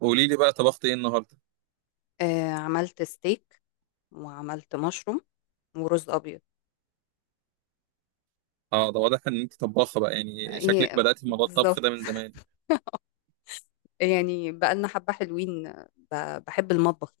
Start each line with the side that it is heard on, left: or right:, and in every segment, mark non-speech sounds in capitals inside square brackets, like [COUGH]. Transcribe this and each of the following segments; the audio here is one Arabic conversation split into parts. right: قولي لي بقى، طبخت ايه النهارده؟
left: عملت ستيك وعملت مشروم ورز ابيض.
right: اه ده واضح ان انت طباخه بقى، يعني شكلك
left: ايه،
right: بدأتي في موضوع الطبخ
left: بالظبط.
right: ده من زمان.
left: [LAUGHS] يعني بقالنا حبه حلوين، بحب المطبخ.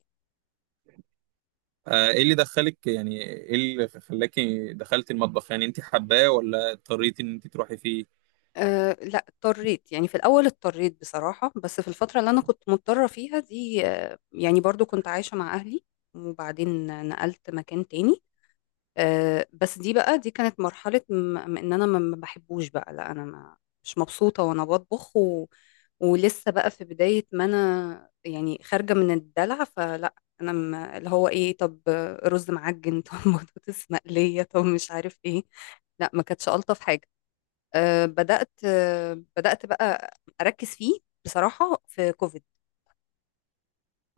right: آه، ايه اللي دخلك؟ يعني ايه اللي خلاكي دخلتي المطبخ؟ يعني انت حباه ولا اضطريتي ان انت تروحي فيه؟
left: أه، لا اضطريت، يعني في الاول اضطريت بصراحه، بس في الفتره اللي انا كنت مضطره فيها دي، يعني برضو كنت عايشه مع اهلي، وبعدين نقلت مكان تاني. بس دي بقى، دي كانت مرحلة ان انا ما بحبوش بقى، لا انا ما مش مبسوطة وانا بطبخ و... ولسه بقى في بداية ما انا، يعني خارجة من الدلع، فلا انا ما اللي هو ايه؟ طب رز معجن [LAUGHS] طب بطاطس مقلية، طب مش عارف ايه، لا ما كانتش ألطف حاجة. أه بدأت، أه بدأت بقى أركز فيه بصراحة في كوفيد.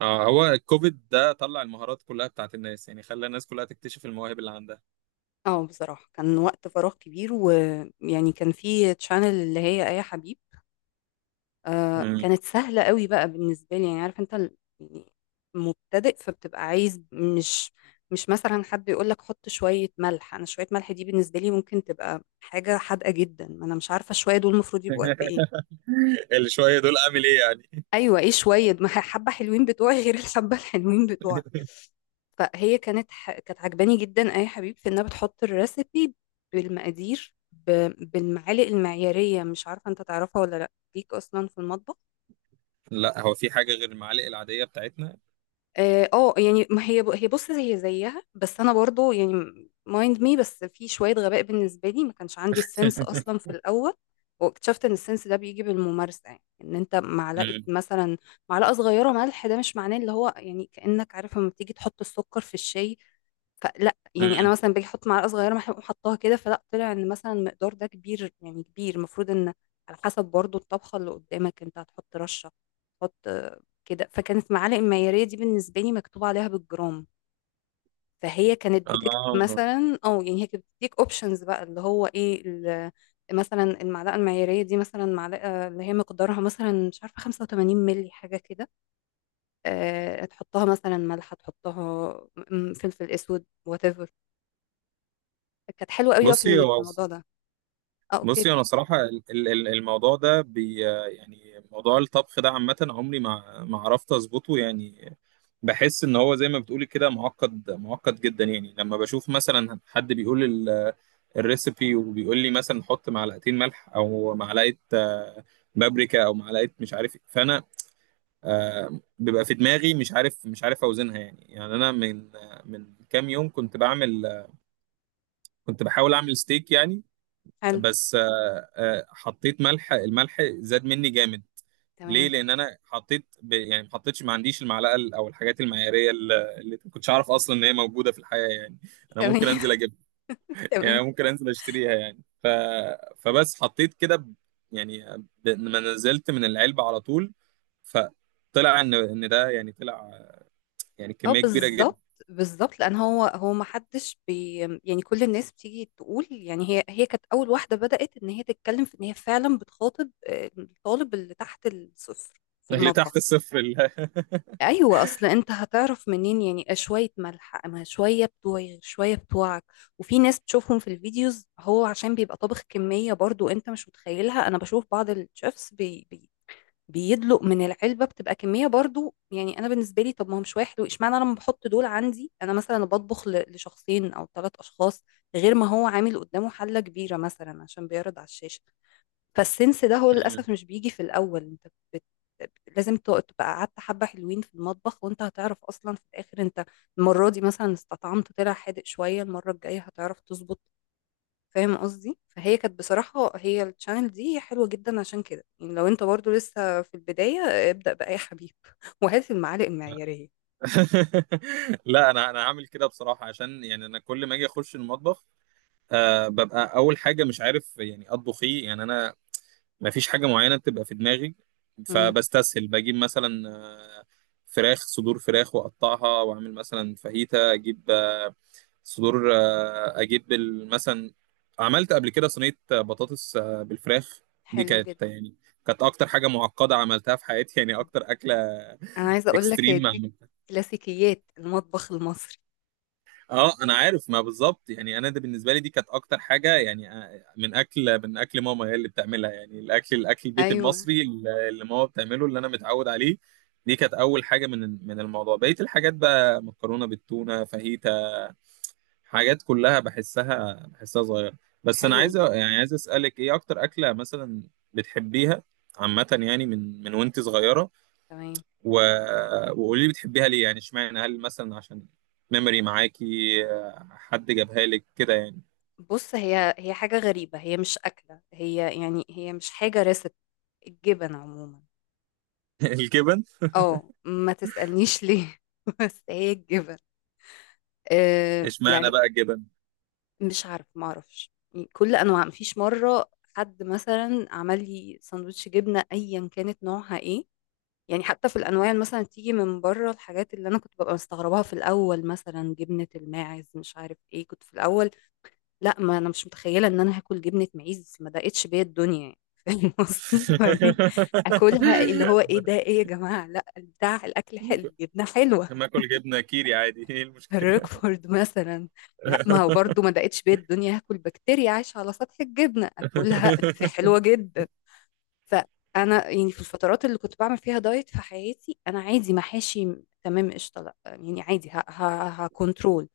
right: اه، هو الكوفيد ده طلع المهارات كلها بتاعت الناس، يعني خلى الناس كلها تكتشف المواهب اللي عندها.
left: اه بصراحة كان وقت فراغ كبير، ويعني كان في تشانل اللي هي آية حبيب. آه
right: مم.
left: كانت سهلة قوي بقى بالنسبة لي، يعني عارف يعني مبتدئ، فبتبقى عايز، مش مش مثلا حد يقول لك حط شوية ملح. انا شوية ملح دي بالنسبة لي ممكن تبقى حاجة حادقة جدا، ما انا مش عارفة شوية دول المفروض يبقوا قد
right: [LAUGHS]
left: ايه.
right: اللي شويه دول اعمل ايه يعني؟
left: ايوه ايه شوية [LAUGHS] ما هي حبة حلوين بتوعي غير الحبة الحلوين بتوعك.
right: [LAUGHS]
left: كانت عجباني جدا اي حبيب في انها بتحط الريسيبي بالمقادير ب... بالمعالق المعيارية. مش عارفة انت تعرفها ولا لا ليك اصلا في المطبخ.
right: لا، هو في حاجه غير المعالق العاديه بتاعتنا؟
left: اه، يعني ما هي هي، بص هي زيها، بس انا برضو يعني مايند مي، بس في شويه غباء بالنسبه لي، ما كانش عندي السنس اصلا
right: [LAUGHS]
left: في الاول. واكتشفت ان السنس ده بيجي بالممارسه. يعني ان انت معلقه
right: مم.
left: مثلا، معلقه صغيره ملح، ده مش معناه اللي هو يعني كانك عارف لما بتيجي تحط السكر في الشاي. فلا يعني انا
right: مم.
left: مثلا باجي احط معلقه صغيره، ما أحب حطاها كده، فلا طلع ان مثلا المقدار ده كبير، يعني كبير. المفروض ان على حسب برضو الطبخه اللي قدامك، انت هتحط رشه، تحط كده. فكانت معالق المعياريه دي بالنسبه لي مكتوب عليها بالجرام. فهي كانت بتكتب
right: اه.
left: مثلا، اه يعني هي كانت بتديك اوبشنز بقى اللي هو ايه مثلا المعلقه المعياريه دي، مثلا معلقه اللي هي مقدارها مثلا مش عارفه 85 مللي حاجه كده، أه تحطها مثلا ملح، تحطها فلفل اسود، whatever. كانت حلوة قوي بقى في
right: بصي
left: في
right: هو
left: الموضوع ده. اه اوكي.
right: بصي انا صراحه الموضوع ده يعني موضوع الطبخ ده عامه، عمري ما عرفت اظبطه يعني. بحس ان هو زي ما بتقولي كده، معقد جدا. يعني لما بشوف مثلا حد بيقول الريسيبي وبيقول لي مثلا حط معلقتين ملح او معلقه بابريكا او معلقه مش عارف إيه، فانا بيبقى في دماغي مش عارف، مش عارف اوزنها يعني. يعني انا من من كام يوم كنت بعمل، كنت بحاول اعمل ستيك يعني.
left: حلو.
right: بس حطيت ملح، الملح زاد مني جامد. ليه؟
left: تمام.
right: لان انا حطيت يعني ما حطيتش، ما عنديش المعلقه او الحاجات المعياريه اللي ما كنتش اعرف اصلا ان هي موجوده في الحياه يعني.
left: [LAUGHS]
right: انا
left: تمام.
right: ممكن انزل اجيبها، يعني
left: تمام.
right: أنا ممكن انزل اشتريها، يعني فبس حطيت كده يعني ما نزلت من العلبه على طول. فطلع ان ده يعني طلع يعني
left: اه
right: كميه كبيره جدا.
left: بالظبط، بالظبط، لان هو هو ما حدش بي، يعني كل الناس بتيجي تقول، يعني هي هي كانت اول واحده بدات ان هي تتكلم في ان هي فعلا بتخاطب الطالب اللي تحت الصفر في
right: اللي تحت
left: المطبخ.
right: الصفر
left: ايوه اصل انت هتعرف منين يعني شويه ملح؟ اما شويه بتوعي شويه بتوعك. وفي ناس بتشوفهم في الفيديوز، هو عشان بيبقى طابخ كميه برضو انت مش متخيلها. انا بشوف بعض الشيفs بيدلق من العلبه، بتبقى كميه برضو. يعني انا بالنسبه لي، طب ما هو مش واحد، واشمعنى انا لما بحط دول عندي، انا مثلا بطبخ لشخصين او ثلاث اشخاص، غير ما هو عامل قدامه حله كبيره مثلا عشان بيعرض على الشاشه. فالسنس ده هو للاسف مش
right: [LAUGHS]
left: بيجي في الاول. انت بت... لازم تبقى قعدت حبه حلوين في المطبخ، وانت هتعرف اصلا في الاخر انت المره دي مثلا استطعمت، طلع حادق شويه، المره الجايه هتعرف تظبط. فاهم قصدي؟ فهي كانت بصراحة، هي الشانل دي حلوة جدا. عشان كده يعني لو انت برضو لسه في البداية، ابدأ بقى يا حبيب [LAUGHS] وهات المعالق المعيارية.
right: لا، انا انا هعمل كده بصراحه، عشان يعني انا كل ما اجي اخش المطبخ، أه، ببقى اول حاجه مش عارف يعني اطبخ ايه. يعني انا ما فيش حاجه معينه بتبقى في دماغي.
left: امم.
right: فبستسهل بجيب مثلا فراخ، صدور فراخ، واقطعها واعمل مثلا فاهيتا. اجيب صدور، اجيب مثلا عملت قبل كده صينيه بطاطس بالفراخ. دي
left: حلو
right: كانت
left: جدا.
right: يعني كانت اكتر حاجه معقده عملتها في حياتي، يعني اكتر اكله
left: انا عايزة اقول لك هي
right: اكستريم.
left: دي كلاسيكيات المطبخ المصري.
right: اه انا عارف، ما بالظبط. يعني انا ده بالنسبه لي دي كانت اكتر حاجه، يعني من اكل، من اكل ماما هي اللي بتعملها، يعني الاكل، الاكل البيت
left: ايوه.
right: المصري اللي ماما بتعمله، اللي انا متعود عليه. دي كانت اول حاجه من الموضوع. بقيه الحاجات بقى مكرونه بالتونه، فاهيتا، حاجات كلها بحسها صغيره. بس انا
left: حلو
right: عايز،
left: جدا.
right: يعني عايز اسالك ايه اكتر اكله مثلا بتحبيها عامه، يعني من وانت صغيره؟
left: تمام.
right: و... وقولي لي بتحبيها ليه، يعني اشمعنى؟ هل مثلا عشان ميموري معاكي، حد جابها لك كده يعني؟
left: بص هي هي حاجة غريبة، هي مش أكلة، هي يعني هي مش حاجة ريسبت، الجبن عموما.
right: [LAUGHS] الجبن؟
left: اه ما تسألنيش ليه [LAUGHS] بس هي الجبن. آه
right: اشمعنى
left: يعني
right: بقى الجبن؟
left: مش عارف، ما اعرفش. يعني كل انواع، مفيش مره حد مثلا عمل لي سندوتش جبنه ايا كانت نوعها ايه. يعني حتى في الانواع اللي مثلا تيجي من بره، الحاجات اللي انا كنت ببقى مستغرباها في الاول، مثلا جبنه الماعز مش عارف ايه، كنت في الاول لا ما انا مش متخيله ان انا هاكل جبنه معيز، ما دقتش بيا الدنيا يعني [LAUGHS] فاهم قصدي؟ وبعدين اكلها اللي هو ايه ده،
right: [LAUGHS]
left: ايه يا جماعه؟ لا بتاع الاكل حلو، الجبنه حلوه.
right: ما اكل جبنه كيري عادي، ايه المشكله؟
left: الريكفورد مثلا، لا ما هو
right: [LAUGHS]
left: برضو ما دقتش بيا الدنيا هاكل بكتيريا عايشة على سطح الجبنة. اكلها دي حلوة جدا. فانا يعني في الفترات اللي كنت بعمل فيها دايت في حياتي، انا عادي محاشي، تمام. قشطة، لا يعني عادي، هكنترول.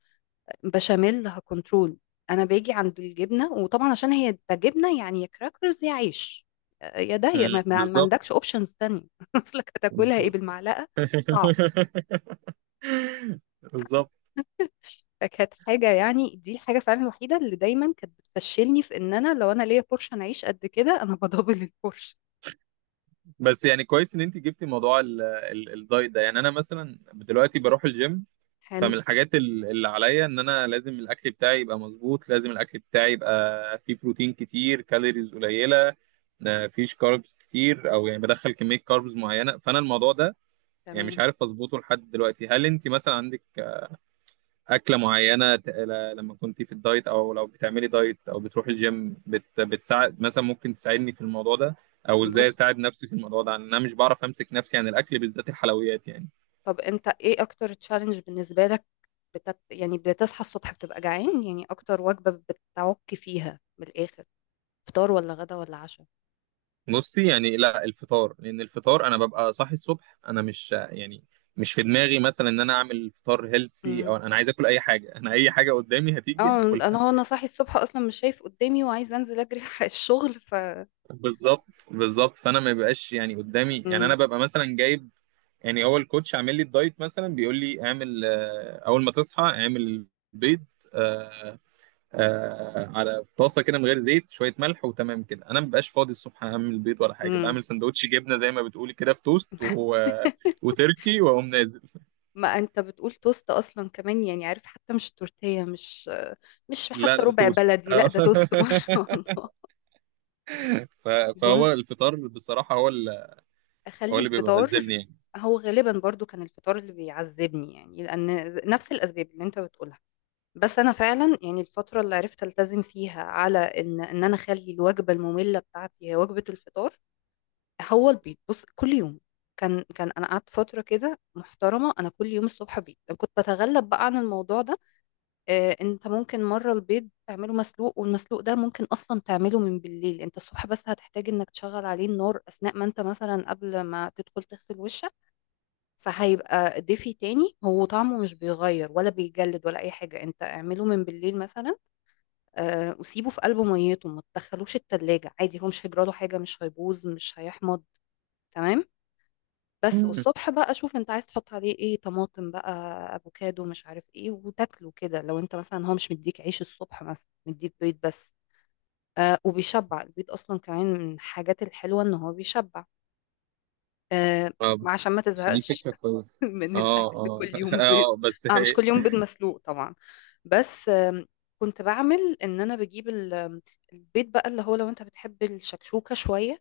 left: بشاميل، هكنترول. انا باجي عند الجبنة، وطبعا عشان هي ده جبنة، يعني يا كراكرز يا عيش يا ده يا، ما عندكش
right: بالظبط،
left: اوبشنز تانية [LAUGHS] اصلك هتاكلها ايه؟
right: بالظبط.
left: بالمعلقة؟ صعب.
right: [LAUGHS] بالظبط.
left: فكانت حاجة يعني، دي الحاجة فعلا الوحيدة اللي دايما كانت بتفشلني، في ان انا لو انا ليا بورشه انا اعيش قد كده، انا بدبل البورشه.
right: بس يعني كويس ان انت جبتي موضوع الدايت ده. يعني انا مثلا دلوقتي بروح الجيم،
left: حلو.
right: فمن الحاجات اللي عليا ان انا لازم الاكل بتاعي يبقى مظبوط، لازم الاكل بتاعي يبقى فيه بروتين كتير، كالوريز قليله، ما فيش كاربز كتير، او يعني بدخل كميه كاربز معينه. فانا الموضوع ده يعني
left: تمام.
right: مش عارف اظبطه لحد دلوقتي. هل انت مثلا عندك اكله معينه لما كنت في الدايت، او لو بتعملي دايت او بتروحي الجيم، بتساعد مثلا؟ ممكن تساعدني في الموضوع ده، او ازاي
left: بص،
right: اساعد نفسي في الموضوع ده؟ عن انا مش بعرف امسك نفسي عن الاكل بالذات الحلويات يعني.
left: طب انت ايه اكتر تشالنج بالنسبة لك؟ بتت... يعني بتصحى الصبح بتبقى جعان؟ يعني اكتر وجبة بتعك فيها بالاخر، فطار ولا غدا ولا عشاء؟
right: بصي، يعني لا، الفطار. لان الفطار انا ببقى صاحي الصبح، انا مش يعني مش في دماغي مثلا ان انا اعمل فطار هيلسي،
left: امم.
right: او انا عايز اكل اي حاجه. انا اي حاجه قدامي هتيجي
left: اه
right: هاكلها.
left: انا هو انا صاحي الصبح اصلا مش شايف قدامي، وعايز انزل اجري [LAUGHS] الحق الشغل ف.
right: [LAUGHS] بالظبط، بالظبط. فانا ما بيبقاش يعني قدامي، يعني انا
left: امم.
right: ببقى مثلا جايب، يعني هو الكوتش عامل لي الدايت مثلا، بيقول لي اعمل اول ما تصحى اعمل بيض على طاسه كده من غير زيت، شويه ملح وتمام كده. انا مبقاش فاضي الصبح اعمل بيض ولا حاجه.
left: امم.
right: بعمل سندوتش جبنه زي ما بتقولي كده في توست
left: [LAUGHS]
right: وتركي واقوم نازل.
left: ما انت بتقول توست اصلا كمان، يعني عارف حتى مش تورتيه، مش مش
right: لا
left: حتى
right: لا
left: ربع
right: توست.
left: بلدي، لا
right: آه.
left: ده توست [LAUGHS] ما شاء الله.
right: [LAUGHS] ف... فهو
left: بص،
right: الفطار بصراحه هو هو
left: اخلي
right: اللي بيبقى
left: الفطار.
right: هزمني يعني.
left: هو غالبا برضو كان الفطار اللي بيعذبني، يعني لان نفس الاسباب اللي انت بتقولها. بس انا فعلا يعني الفتره اللي عرفت التزم فيها على ان ان انا اخلي الوجبه الممله بتاعتي هي وجبه الفطار، هو البيض. بص كل يوم، كان كان انا قعدت فتره كده محترمه، انا كل يوم الصبح بيض. كنت بتغلب بقى عن الموضوع ده. انت ممكن مرة البيض تعمله مسلوق، والمسلوق ده ممكن اصلا تعمله من بالليل. انت الصبح بس هتحتاج انك تشغل عليه النار اثناء ما انت مثلا قبل ما تدخل تغسل وشك، فهيبقى دافي تاني. هو طعمه مش بيغير، ولا بيجلد ولا اي حاجة. انت اعمله من بالليل مثلا، وسيبه في قلب ميته، ما تدخلوش التلاجة عادي، هو مش هيجراله حاجة، مش هيبوظ مش هيحمض. تمام. بس
right: مم.
left: والصبح بقى شوف انت عايز تحط عليه ايه، طماطم بقى، افوكادو، مش عارف ايه، وتاكله كده. لو انت مثلا هو مش مديك عيش الصبح، مثلا مديك بيض بس، آه وبيشبع البيض اصلا كمان. من الحاجات الحلوه ان هو بيشبع، آه،
right: اه بس.
left: عشان ما
right: بس دي
left: تزهقش
right: فكره كويسه.
left: [LAUGHS] من
right: اه،
left: الاكل
right: اه.
left: كل
right: [LAUGHS]
left: يوم بيض.
right: اه بس
left: اه مش كل
right: هي.
left: يوم بيض مسلوق طبعا، بس كنت بعمل ان انا بجيب ال- آم، البيض بقى، اللي هو لو انت بتحب الشكشوكه شويه،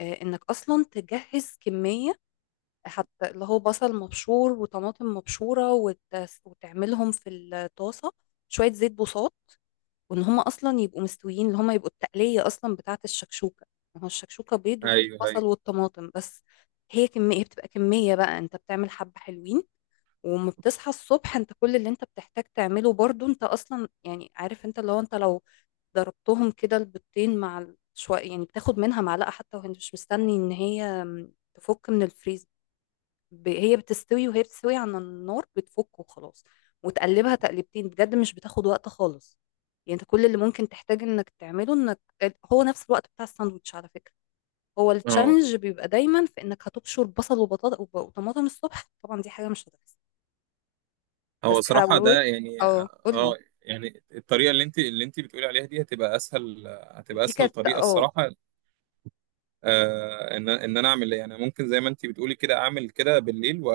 left: آه انك اصلا تجهز كميه، حتى اللي هو بصل مبشور وطماطم مبشورة، وتعملهم في الطاسة شوية زيت بوصات، وان هما اصلا يبقوا مستويين، اللي هما يبقوا التقلية اصلا بتاعة الشكشوكة. ما هو الشكشوكة بيض وفيه
right: ايوه،
left: البصل
right: ايوه.
left: والطماطم بس. هي كمية بتبقى كمية بقى انت بتعمل حبة حلوين، وما بتصحى الصبح انت كل اللي انت بتحتاج تعمله، برضو انت اصلا يعني عارف انت لو انت لو ضربتهم كده البيضتين مع شوية، يعني بتاخد منها معلقة حتى وانت مش مستني ان هي تفك من الفريزر، ب... هي بتستوي، وهي بتستوي على النار بتفك وخلاص، وتقلبها تقلبتين بجد، مش بتاخد وقت خالص. يعني انت كل اللي ممكن تحتاج انك تعمله انك، هو نفس الوقت بتاع الساندوتش على فكرة. هو
right: اه،
left: التشالنج بيبقى دايما في انك هتبشر بصل وبطاطا وطماطم الصبح، طبعا دي حاجة مش هتحصل. بس
right: هو صراحه
left: حلاوة.
right: ده يعني،
left: اه قولي.
right: اه، يعني الطريقه اللي انت بتقولي عليها دي هتبقى اسهل، هتبقى
left: دي
right: اسهل
left: كانت
right: طريقه
left: اه
right: الصراحه. ان انا اعمل إيه؟ يعني ممكن زي ما انت بتقولي كده، اعمل كده بالليل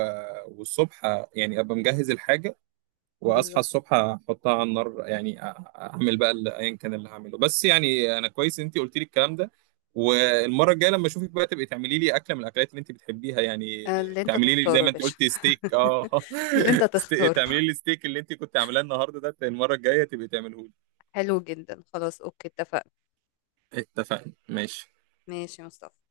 right: والصبح يعني ابقى مجهز الحاجه، واصحى
left: بالظبط.
right: الصبح احطها على النار. يعني، اعمل بقى ايا كان اللي هعمله. بس يعني انا كويس انت قلت لي الكلام ده. والمره الجايه لما اشوفك بقى، تبقي تعملي لي اكله من الاكلات اللي انت بتحبيها يعني.
left: اللي انت
right: تعملي لي زي
left: تختاره يا
right: ما انت
left: باشا
right: قلت ستيك، اه.
left: [LAUGHS] اللي انت
right: [LAUGHS]
left: تختاره.
right: تعملي لي ستيك اللي انت كنت عاملاه النهارده ده، المره الجايه تبقي تعمله لي.
left: حلو جدا خلاص، اوكي اتفقنا.
right: اتفقنا، ماشي.
left: ماشي يا مصطفى.